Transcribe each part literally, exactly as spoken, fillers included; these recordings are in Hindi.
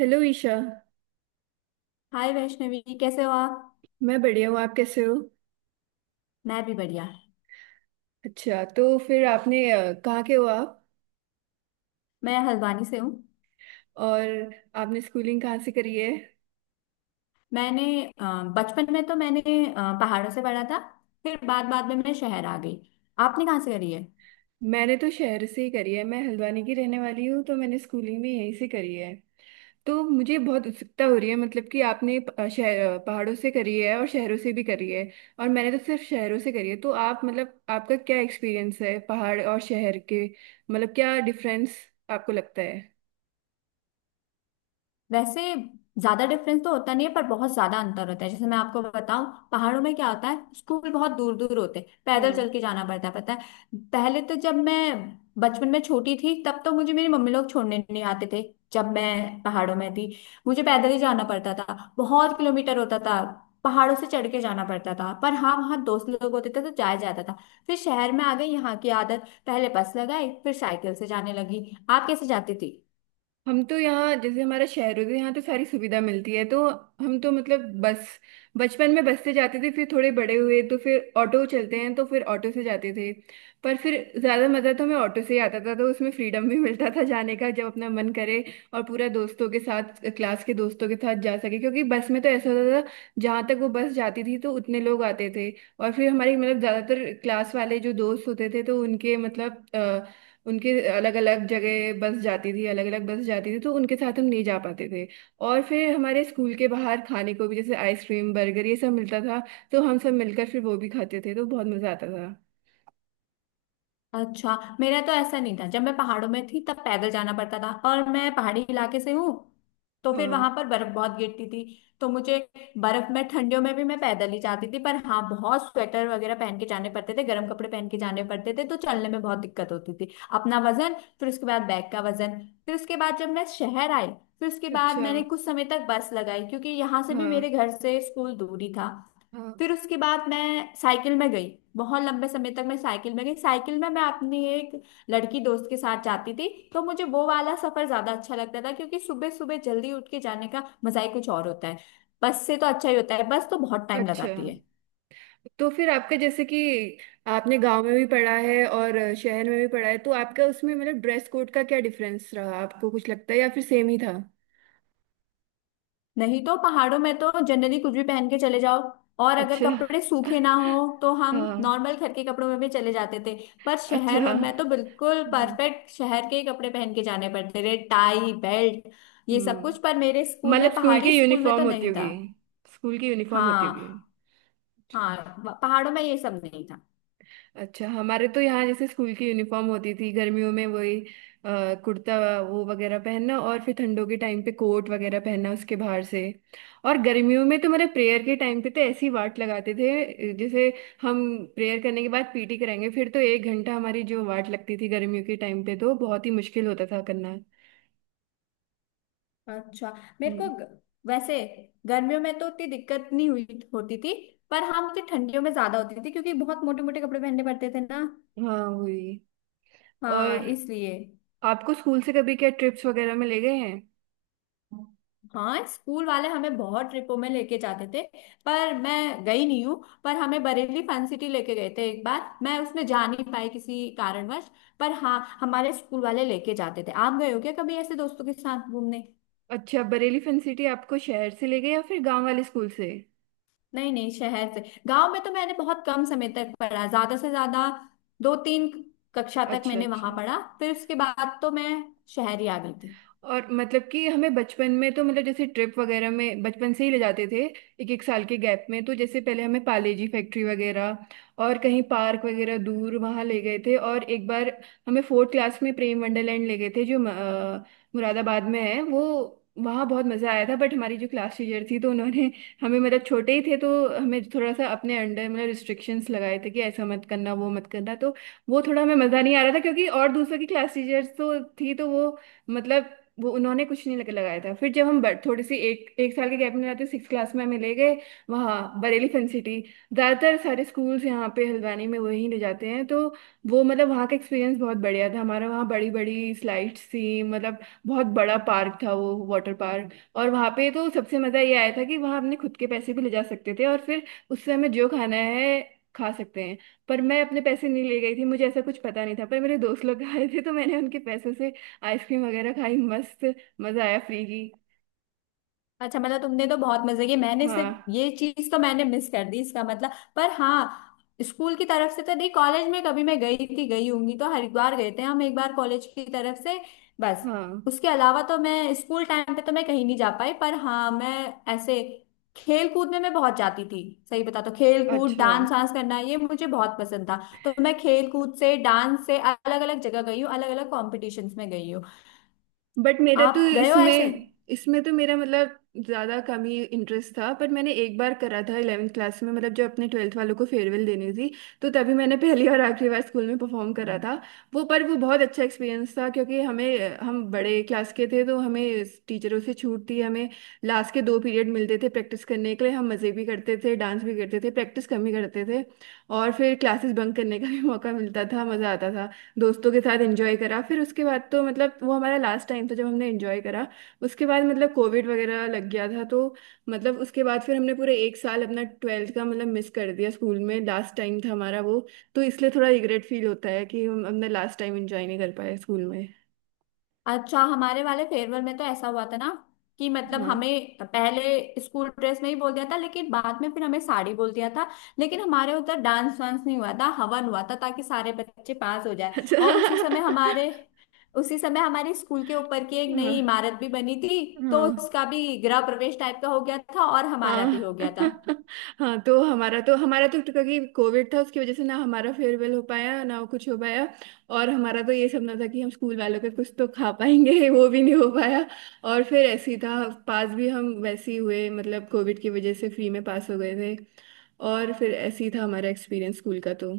हेलो ईशा। हाय वैष्णवी कैसे हो आप। मैं बढ़िया हूँ, आप कैसे हो? मैं भी बढ़िया। अच्छा तो फिर आपने अ, कहाँ के हो आप? मैं हल्द्वानी से हूँ। और आपने स्कूलिंग कहाँ से करी है? मैंने अ, बचपन में तो मैंने अ, पहाड़ों से पढ़ा था। फिर बाद बाद में मैं शहर आ गई। आपने कहाँ से करी है। मैंने तो शहर से ही करी है, मैं हल्द्वानी की रहने वाली हूँ, तो मैंने स्कूलिंग भी यहीं से करी है। तो मुझे बहुत उत्सुकता हो रही है, मतलब कि आपने प- अ, शहर अ, पहाड़ों से करी है और शहरों से भी करी है। और मैंने तो सिर्फ शहरों से करी है, तो आप मतलब आपका क्या एक्सपीरियंस है पहाड़ और शहर के, मतलब क्या डिफरेंस आपको लगता है? वैसे ज्यादा डिफरेंस तो होता नहीं है, पर बहुत ज्यादा अंतर होता है। जैसे मैं आपको बताऊं, पहाड़ों में क्या होता है, स्कूल बहुत दूर दूर होते हैं, पैदल हाँ। चल के जाना पड़ता है, पता है। पहले तो जब मैं बचपन में छोटी थी, तब तो मुझे मेरी मम्मी लोग छोड़ने नहीं आते थे। जब मैं पहाड़ों में थी, मुझे पैदल ही जाना पड़ता था। बहुत किलोमीटर होता था, पहाड़ों से चढ़ के जाना पड़ता था। पर हाँ, वहाँ दोस्त लोग होते थे तो जाया जाता था। फिर शहर में आ गई, यहाँ की आदत पहले बस लगाई, फिर साइकिल से जाने लगी। आप कैसे जाती थी। हम तो यहाँ जैसे हमारा शहर होता है तो यहाँ तो सारी सुविधा मिलती है, तो हम तो मतलब बस बचपन में बस से जाते थे। फिर थोड़े बड़े हुए तो फिर ऑटो चलते हैं, तो फिर ऑटो से जाते थे। पर फिर ज़्यादा मज़ा तो हमें ऑटो से ही आता था, तो उसमें फ्रीडम भी मिलता था जाने का, जब अपना मन करे। और पूरा दोस्तों के साथ, क्लास के दोस्तों के साथ जा सके, क्योंकि बस में तो ऐसा होता था, जहाँ तक वो बस जाती थी तो उतने लोग आते थे। और फिर हमारी मतलब ज़्यादातर क्लास वाले जो दोस्त होते थे, तो उनके मतलब उनके अलग अलग जगह बस जाती थी, अलग अलग बस जाती थी, तो उनके साथ हम नहीं जा पाते थे। और फिर हमारे स्कूल के बाहर खाने को भी, जैसे आइसक्रीम, बर्गर, ये सब मिलता था, तो हम सब मिलकर फिर वो भी खाते थे, तो बहुत मजा आता था। अच्छा, मेरा तो ऐसा नहीं था। जब मैं पहाड़ों में थी तब पैदल जाना पड़ता था, और मैं पहाड़ी इलाके से हूँ, तो फिर हाँ। वहां पर बर्फ बहुत गिरती थी। तो मुझे बर्फ में, ठंडियों में भी मैं पैदल ही जाती थी। पर हाँ, बहुत स्वेटर वगैरह पहन के जाने पड़ते थे, गर्म कपड़े पहन के जाने पड़ते थे, तो चलने में बहुत दिक्कत होती थी। अपना वजन, फिर उसके बाद बैग का वजन। फिर उसके बाद जब मैं शहर आई, फिर उसके बाद अच्छा। मैंने कुछ समय तक बस लगाई, क्योंकि यहाँ से भी मेरे हाँ। घर से स्कूल दूरी था। हाँ। फिर उसके बाद मैं साइकिल में गई, बहुत लंबे समय तक मैं साइकिल में गई। साइकिल में मैं अपनी एक लड़की दोस्त के साथ जाती थी। तो मुझे वो वाला सफर ज्यादा अच्छा लगता था, क्योंकि सुबह सुबह जल्दी उठ के जाने का मजा ही कुछ और होता है। बस से तो अच्छा ही होता है, बस तो बहुत टाइम अच्छा लगाती है। तो फिर आपका, जैसे कि आपने गांव में भी पढ़ा है और शहर में भी पढ़ा है, तो आपका उसमें मतलब ड्रेस कोड का क्या डिफरेंस रहा, आपको कुछ लगता है या फिर सेम ही था? नहीं तो पहाड़ों में तो जनरली कुछ भी पहन के चले जाओ, और अगर अच्छा। कपड़े सूखे ना हो तो हम हाँ। नॉर्मल घर के कपड़ों में भी चले जाते थे। पर अच्छा। शहर में तो बिल्कुल हम्म। परफेक्ट शहर के ही कपड़े पहन के जाने पड़ते थे, टाई बेल्ट, ये सब कुछ। पर हम्म। मेरे स्कूल में, मतलब स्कूल की पहाड़ी स्कूल में यूनिफॉर्म तो होती नहीं होगी। था। स्कूल की यूनिफॉर्म होती होगी। हाँ। हाँ, पहाड़ों में ये सब नहीं था। अच्छा, हमारे तो यहाँ जैसे स्कूल की यूनिफॉर्म होती थी, गर्मियों में वही अ, कुर्ता वो वगैरह पहनना, और फिर ठंडों के टाइम पे कोट वगैरह पहनना उसके बाहर से। और गर्मियों में तो मेरे प्रेयर के टाइम पे तो ऐसी वाट लगाते थे, जैसे हम प्रेयर करने के बाद पीटी कराएंगे, फिर तो एक घंटा हमारी जो वाट लगती थी गर्मियों के टाइम पे, तो बहुत ही मुश्किल होता था करना। अच्छा। मेरे को हम्म। ग- वैसे गर्मियों में तो उतनी दिक्कत नहीं हुई होती थी। पर हाँ, मुझे ठंडियों में ज्यादा होती थी, क्योंकि बहुत मोटे मोटे कपड़े पहनने पड़ते थे ना। हाँ, वही। और हाँ, इसलिए। आपको स्कूल से कभी क्या ट्रिप्स वगैरह में ले गए हैं? हाँ, स्कूल वाले हमें बहुत ट्रिपों में लेके जाते थे, पर मैं गई नहीं हूँ। पर हमें बरेली फन सिटी लेके गए थे एक बार, मैं उसमें जा नहीं पाई किसी कारणवश। पर हाँ, हमारे स्कूल वाले लेके जाते थे। आप गए हो क्या कभी ऐसे दोस्तों के साथ घूमने। अच्छा, बरेली फन सिटी आपको शहर से ले गए या फिर गांव वाले स्कूल से? नहीं नहीं, शहर से। गांव में तो मैंने बहुत कम समय तक पढ़ा, ज्यादा से ज्यादा दो तीन कक्षा तक अच्छा। मैंने वहां अच्छा। पढ़ा, फिर उसके बाद तो मैं शहर ही आ गई थी। और मतलब कि हमें बचपन में तो मतलब जैसे ट्रिप वगैरह में बचपन से ही ले जाते थे। एक एक साल के गैप में तो जैसे पहले हमें पाले जी फैक्ट्री वगैरह और कहीं पार्क वगैरह दूर वहाँ ले गए थे। और एक बार हमें फोर्थ क्लास में प्रेम वंडरलैंड ले गए थे, जो अ, मुरादाबाद में है। वो वहाँ बहुत मज़ा आया था। बट हमारी जो क्लास टीचर थी तो उन्होंने हमें, मतलब छोटे ही थे तो हमें थोड़ा सा अपने अंडर मतलब रिस्ट्रिक्शंस लगाए थे, कि ऐसा मत करना वो मत करना, तो वो थोड़ा हमें मज़ा नहीं आ रहा था। क्योंकि और दूसरों की क्लास टीचर्स तो थी, तो वो मतलब वो उन्होंने कुछ नहीं लग- लगाया था। फिर जब हम बर- थोड़ी सी एक एक साल के गैप में जाते सिक्स क्लास में हमें ले गए वहाँ बरेली फन सिटी। ज़्यादातर सारे स्कूल्स यहाँ पे हल्द्वानी में वहीं ले जाते हैं, तो वो मतलब वहाँ का एक्सपीरियंस बहुत बढ़िया था हमारा। वहाँ बड़ी बड़ी स्लाइड्स थी, मतलब बहुत बड़ा पार्क था वो, वाटर पार्क। और वहाँ पे तो सबसे मज़ा ये आया था कि वहाँ अपने खुद के पैसे भी ले जा सकते थे, और फिर उससे हमें जो खाना है खा सकते हैं। पर मैं अपने पैसे नहीं ले गई थी, मुझे ऐसा कुछ पता नहीं था। पर मेरे दोस्त लोग आए थे, तो मैंने उनके पैसों से आइसक्रीम वगैरह खाई, मस्त मजा आया, फ्री की। अच्छा, मतलब तुमने तो बहुत मजे किए। मैंने सिर्फ हाँ। ये चीज तो मैंने मिस कर दी इसका मतलब। पर हाँ, स्कूल की तरफ से तो नहीं, कॉलेज में कभी मैं गई थी, गई होंगी तो हरिद्वार गए थे हम एक बार कॉलेज की तरफ से, बस। हाँ। उसके अलावा तो मैं स्कूल टाइम पे तो मैं कहीं नहीं जा पाई। पर हाँ, मैं ऐसे खेल कूद में मैं बहुत जाती थी। सही बता तो खेल कूद, अच्छा। डांस वांस करना, ये मुझे बहुत पसंद था। तो मैं खेल कूद से, डांस से अलग अलग जगह गई हूँ, अलग अलग कॉम्पिटिशन्स में गई हूँ। बट मेरा तो आप गए हो ऐसे। इसमें इसमें तो मेरा मतलब ज्यादा कम ही इंटरेस्ट था। पर मैंने एक बार करा था इलेवेंथ क्लास में, मतलब जब अपने ट्वेल्थ वालों को फेयरवेल देनी थी, तो तभी मैंने पहली और आखिरी बार स्कूल में परफॉर्म करा था। वो पर वो बहुत अच्छा एक्सपीरियंस था, क्योंकि हमें, हम बड़े क्लास के थे तो हमें टीचरों से छूट थी। हमें लास्ट के दो पीरियड मिलते थे प्रैक्टिस करने के लिए। हम मज़े भी करते थे, डांस भी करते थे, प्रैक्टिस कम ही करते थे। और फिर क्लासेस बंक करने का भी मौका मिलता था, मज़ा आता था। दोस्तों के साथ एंजॉय करा। फिर उसके बाद तो मतलब वो हमारा लास्ट टाइम था जब हमने एंजॉय करा। उसके बाद मतलब कोविड वगैरह लग गया था, तो मतलब उसके बाद फिर हमने पूरे एक साल अपना ट्वेल्थ का मतलब मिस कर दिया। स्कूल में लास्ट टाइम था हमारा वो, तो इसलिए थोड़ा रिग्रेट फील होता है कि हम अपना लास्ट टाइम एंजॉय नहीं कर पाए स्कूल में। अच्छा, हमारे वाले फेयरवेल में तो ऐसा हुआ था ना, कि मतलब हाँ। हमें पहले स्कूल ड्रेस में ही बोल दिया था, लेकिन बाद में फिर हमें साड़ी बोल दिया था। लेकिन हमारे उधर डांस वांस नहीं हुआ था, हवन हुआ था, ताकि सारे बच्चे पास हो जाए। और उसी अच्छा। समय हमारे उसी समय हमारे स्कूल के ऊपर की एक नई हाँ। इमारत भी बनी थी, तो हाँ। उसका भी गृह प्रवेश टाइप का हो गया था, और हमारा भी हो हाँ। गया था। हाँ। तो हमारा तो हमारा तो क्योंकि कोविड था उसकी वजह से, ना हमारा फेयरवेल हो पाया ना कुछ हो पाया। और हमारा तो ये सपना था कि हम स्कूल वालों के कुछ तो खा पाएंगे, वो भी नहीं हो पाया। और फिर ऐसे ही था, पास भी हम वैसे ही हुए, मतलब कोविड की वजह से फ्री में पास हो गए थे। और फिर ऐसे ही था हमारा एक्सपीरियंस स्कूल का तो।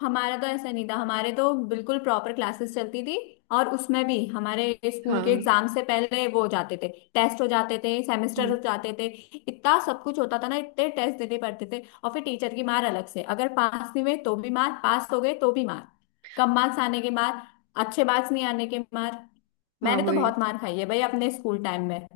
हमारा तो ऐसा नहीं था, हमारे तो बिल्कुल प्रॉपर क्लासेस चलती थी। और उसमें भी हमारे स्कूल के हाँ। एग्जाम से पहले वो हो जाते थे, टेस्ट हो जाते थे, सेमेस्टर हाँ। हो जाते थे। इतना सब कुछ होता था ना, इतने टेस्ट देने पड़ते थे। और फिर टीचर की मार अलग से, अगर पास नहीं हुए तो भी मार, पास हो गए तो भी मार, कम मार्क्स आने के मार, अच्छे मार्क्स नहीं आने के मार। हाँ, मैंने तो वही। बहुत मार खाई है भाई अपने स्कूल टाइम में।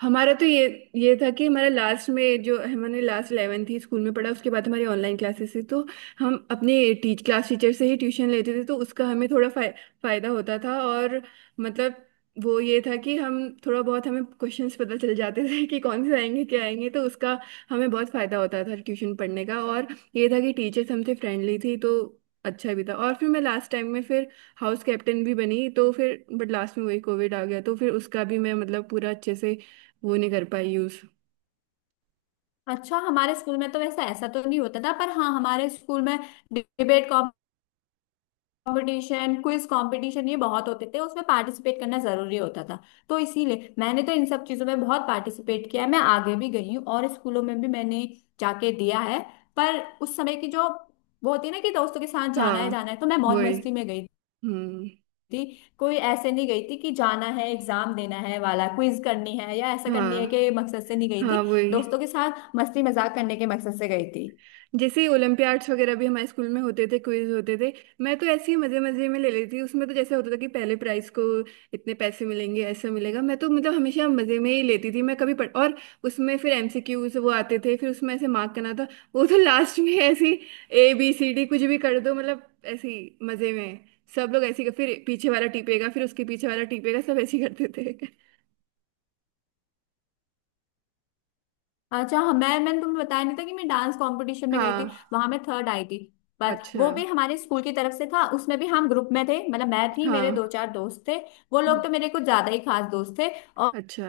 हमारा तो ये ये था कि हमारा लास्ट में जो हमने लास्ट इलेवन थी स्कूल में पढ़ा, उसके बाद हमारी ऑनलाइन क्लासेस थी तो। हम अपने टीच क्लास टीचर से ही ट्यूशन लेते थे, तो उसका हमें थोड़ा फाय, फायदा होता था। और मतलब वो ये था कि हम थोड़ा बहुत हमें क्वेश्चंस पता चल जाते थे कि कौन से आएंगे क्या आएंगे, तो उसका हमें बहुत फायदा होता था ट्यूशन पढ़ने का। और ये था कि टीचर्स हमसे फ्रेंडली थी तो अच्छा भी था। और फिर मैं लास्ट टाइम में फिर हाउस कैप्टन भी बनी, तो फिर बट लास्ट में वही कोविड आ गया, तो फिर उसका भी मैं मतलब पूरा अच्छे से वो नहीं कर पाई यूज। अच्छा, हमारे स्कूल में तो वैसा ऐसा तो नहीं होता था। पर हाँ, हमारे स्कूल में डिबेट कंपटीशन, क्विज कंपटीशन ये बहुत होते थे, उसमें पार्टिसिपेट करना जरूरी होता था। तो इसीलिए मैंने तो इन सब चीजों में बहुत पार्टिसिपेट किया है, मैं आगे भी गई हूँ और स्कूलों में भी मैंने जाके दिया है। पर उस समय की जो वो होती है ना, कि दोस्तों के साथ जाना है हाँ, जाना है, तो मैं मौज वही। मस्ती में गई हम्म। थी। कोई ऐसे नहीं गई थी कि जाना है, एग्जाम देना है वाला, क्विज करनी है या ऐसा करनी है, हाँ। कि मकसद से नहीं गई हाँ, थी। वही। दोस्तों के साथ मस्ती मजाक करने के मकसद से गई थी। जैसे ही ओलंपियाड्स वगैरह भी हमारे स्कूल में होते थे, क्विज होते थे। मैं तो ऐसे ही मजे मजे में ले लेती। उसमें तो जैसे होता था कि पहले प्राइस को इतने पैसे मिलेंगे, ऐसा मिलेगा, मैं तो मतलब हमेशा मजे में ही लेती थी, मैं कभी पढ़ और। उसमें फिर एम सी क्यूज वो आते थे, फिर उसमें ऐसे मार्क करना था। वो तो लास्ट में ऐसी ए बी सी डी कुछ भी कर दो, मतलब ऐसी मजे में। सब लोग ऐसी फिर पीछे वाला टीपेगा, फिर उसके पीछे वाला टीपेगा, सब ऐसे ही करते थे। अच्छा हाँ, मैं मैंने तुम्हें बताया नहीं था कि मैं डांस कंपटीशन में गई थी, हाँ। वहां मैं थर्ड आई थी। बट अच्छा। वो भी हमारे स्कूल की तरफ से था, उसमें भी हम ग्रुप में थे, मतलब मैं थी, मेरे दो हाँ। चार दोस्त थे। वो हम्म। लोग तो मेरे कुछ ज्यादा ही खास दोस्त थे। अच्छा।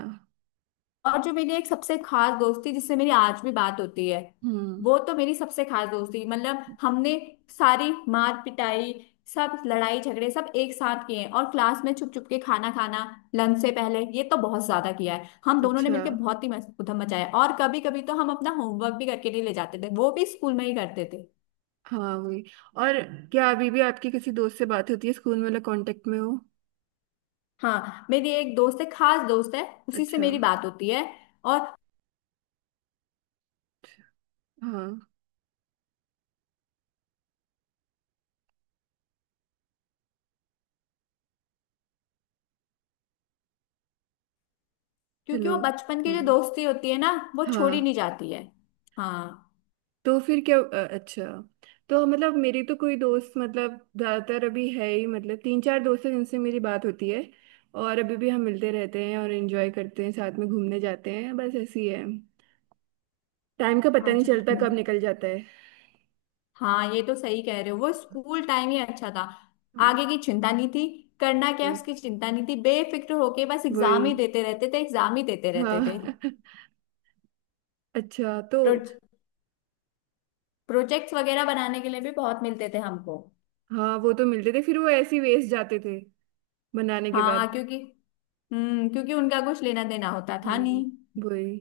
और जो मेरी एक सबसे खास दोस्ती, जिससे मेरी आज भी बात होती है, हम्म। वो तो मेरी सबसे खास दोस्ती, मतलब हमने सारी मार पिटाई, सब लड़ाई झगड़े, सब एक साथ किए हैं। और क्लास में छुप छुप के खाना खाना, लंच से पहले, ये तो बहुत ज्यादा किया है हम दोनों ने अच्छा। मिलकर। बहुत ही मस- उधम मचाया है। और कभी कभी तो हम अपना होमवर्क भी करके नहीं ले जाते थे, वो भी स्कूल में ही करते थे। हाँ, वही। और क्या अभी भी आपकी किसी दोस्त से बात होती है, स्कूल में वाला कांटेक्ट में हो? हाँ, मेरी एक दोस्त है, खास दोस्त है, उसी से अच्छा। मेरी बात होती है। और अच्छा। हाँ। क्योंकि हेलो। वो बचपन की जो हम्म। दोस्ती होती है ना, वो छोड़ी हाँ। नहीं जाती है। हाँ। तो फिर क्या, अ, अच्छा, तो मतलब मेरी तो कोई दोस्त मतलब ज़्यादातर अभी है ही, मतलब तीन चार दोस्त हैं जिनसे मेरी बात होती है। और अभी भी हम मिलते रहते हैं और एंजॉय करते हैं, साथ में घूमने जाते हैं, बस ऐसी है। टाइम का पता नहीं अच्छा। चलता मैं- कब निकल जाता है। हाँ, ये तो सही कह रहे हो, वो स्कूल टाइम ही अच्छा था। हाँ, आगे की चिंता नहीं थी, करना क्या है उसकी चिंता नहीं थी, बेफिक्र होके बस वही। एग्जाम ही देते रहते थे, एग्जाम ही देते रहते थे। हाँ। अच्छा तो प्रो, प्रोजेक्ट्स वगैरह बनाने के लिए भी बहुत मिलते थे हमको। हाँ, वो तो मिलते थे, फिर वो ऐसे ही वेस्ट जाते थे बनाने के बाद। हाँ, क्योंकि हम्म क्योंकि उनका कुछ लेना देना होता था हाँ, नहीं। वही।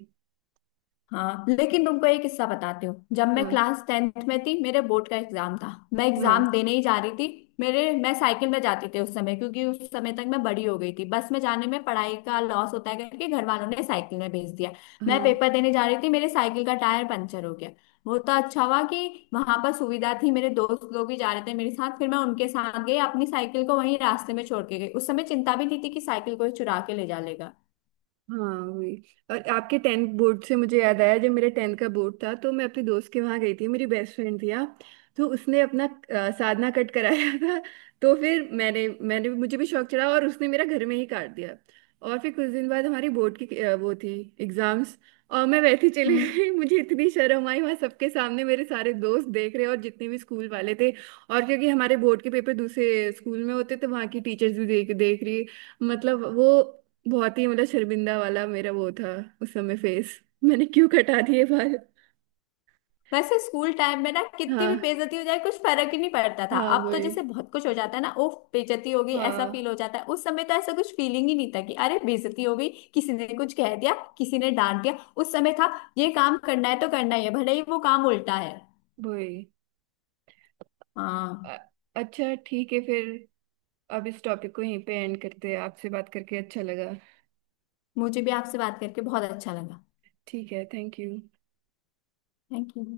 हाँ, लेकिन तुमको एक किस्सा बताती हूँ। जब मैं हाँ। क्लास टेंथ में थी, मेरे बोर्ड का एग्जाम था, मैं हाँ। एग्जाम देने ही जा रही थी। मेरे मैं साइकिल में जाती थी उस समय, क्योंकि उस समय तक मैं बड़ी हो गई थी, बस में जाने में पढ़ाई का लॉस होता है करके घर वालों ने साइकिल में भेज दिया। मैं हाँ। पेपर देने जा रही थी, मेरे साइकिल का टायर पंचर हो गया। वो तो अच्छा हुआ कि वहां पर सुविधा थी, मेरे दोस्त लोग भी जा रहे थे मेरे साथ, फिर मैं उनके साथ गई, अपनी साइकिल को वहीं रास्ते में छोड़ के गई। उस समय चिंता भी नहीं थी कि साइकिल कोई चुरा के ले जा लेगा। हाँ, वही। और आपके टेंथ बोर्ड से मुझे याद आया, जब मेरे टेंथ का बोर्ड था तो मैं अपने दोस्त के वहाँ गई थी, मेरी बेस्ट फ्रेंड थी, हाँ। तो उसने अपना अ, साधना कट कराया था। तो फिर मैंने मैंने मुझे भी शौक चढ़ा, और उसने मेरा घर में ही काट दिया। और फिर कुछ दिन बाद हमारी बोर्ड की अ, वो थी, एग्जाम्स, और मैं वैसे ही चली हम्म। गई। मुझे इतनी शर्म आई वहाँ सबके सामने, मेरे सारे दोस्त देख रहे और जितने भी स्कूल वाले थे। और क्योंकि हमारे बोर्ड के पेपर दूसरे स्कूल में होते, तो वहाँ की टीचर्स भी देख देख रही, मतलब वो बहुत ही, मतलब शर्मिंदा वाला मेरा वो था उस समय फेस। मैंने क्यों कटा दिए बाल। वैसे स्कूल टाइम में ना कितनी भी हाँ। बेइज्जती हो जाए कुछ फर्क ही नहीं पड़ता था। हाँ, अब तो वही। जैसे बहुत कुछ हो जाता है ना, उफ, बेइज्जती हो गई, ऐसा हाँ, फील हो जाता है। उस समय तो ऐसा कुछ फीलिंग ही नहीं था कि अरे बेइज्जती हो गई, किसी ने कुछ कह दिया, किसी ने डांट दिया। उस समय था ये काम करना है तो करना ही है, भले ही वो काम उल्टा है। वही। अ- हाँ। अच्छा ठीक है फिर। अब इस टॉपिक को यहीं पे एंड करते हैं, आपसे बात करके अच्छा लगा। मुझे भी आपसे बात करके बहुत अच्छा लगा। ठीक है, थैंक यू। Thank you.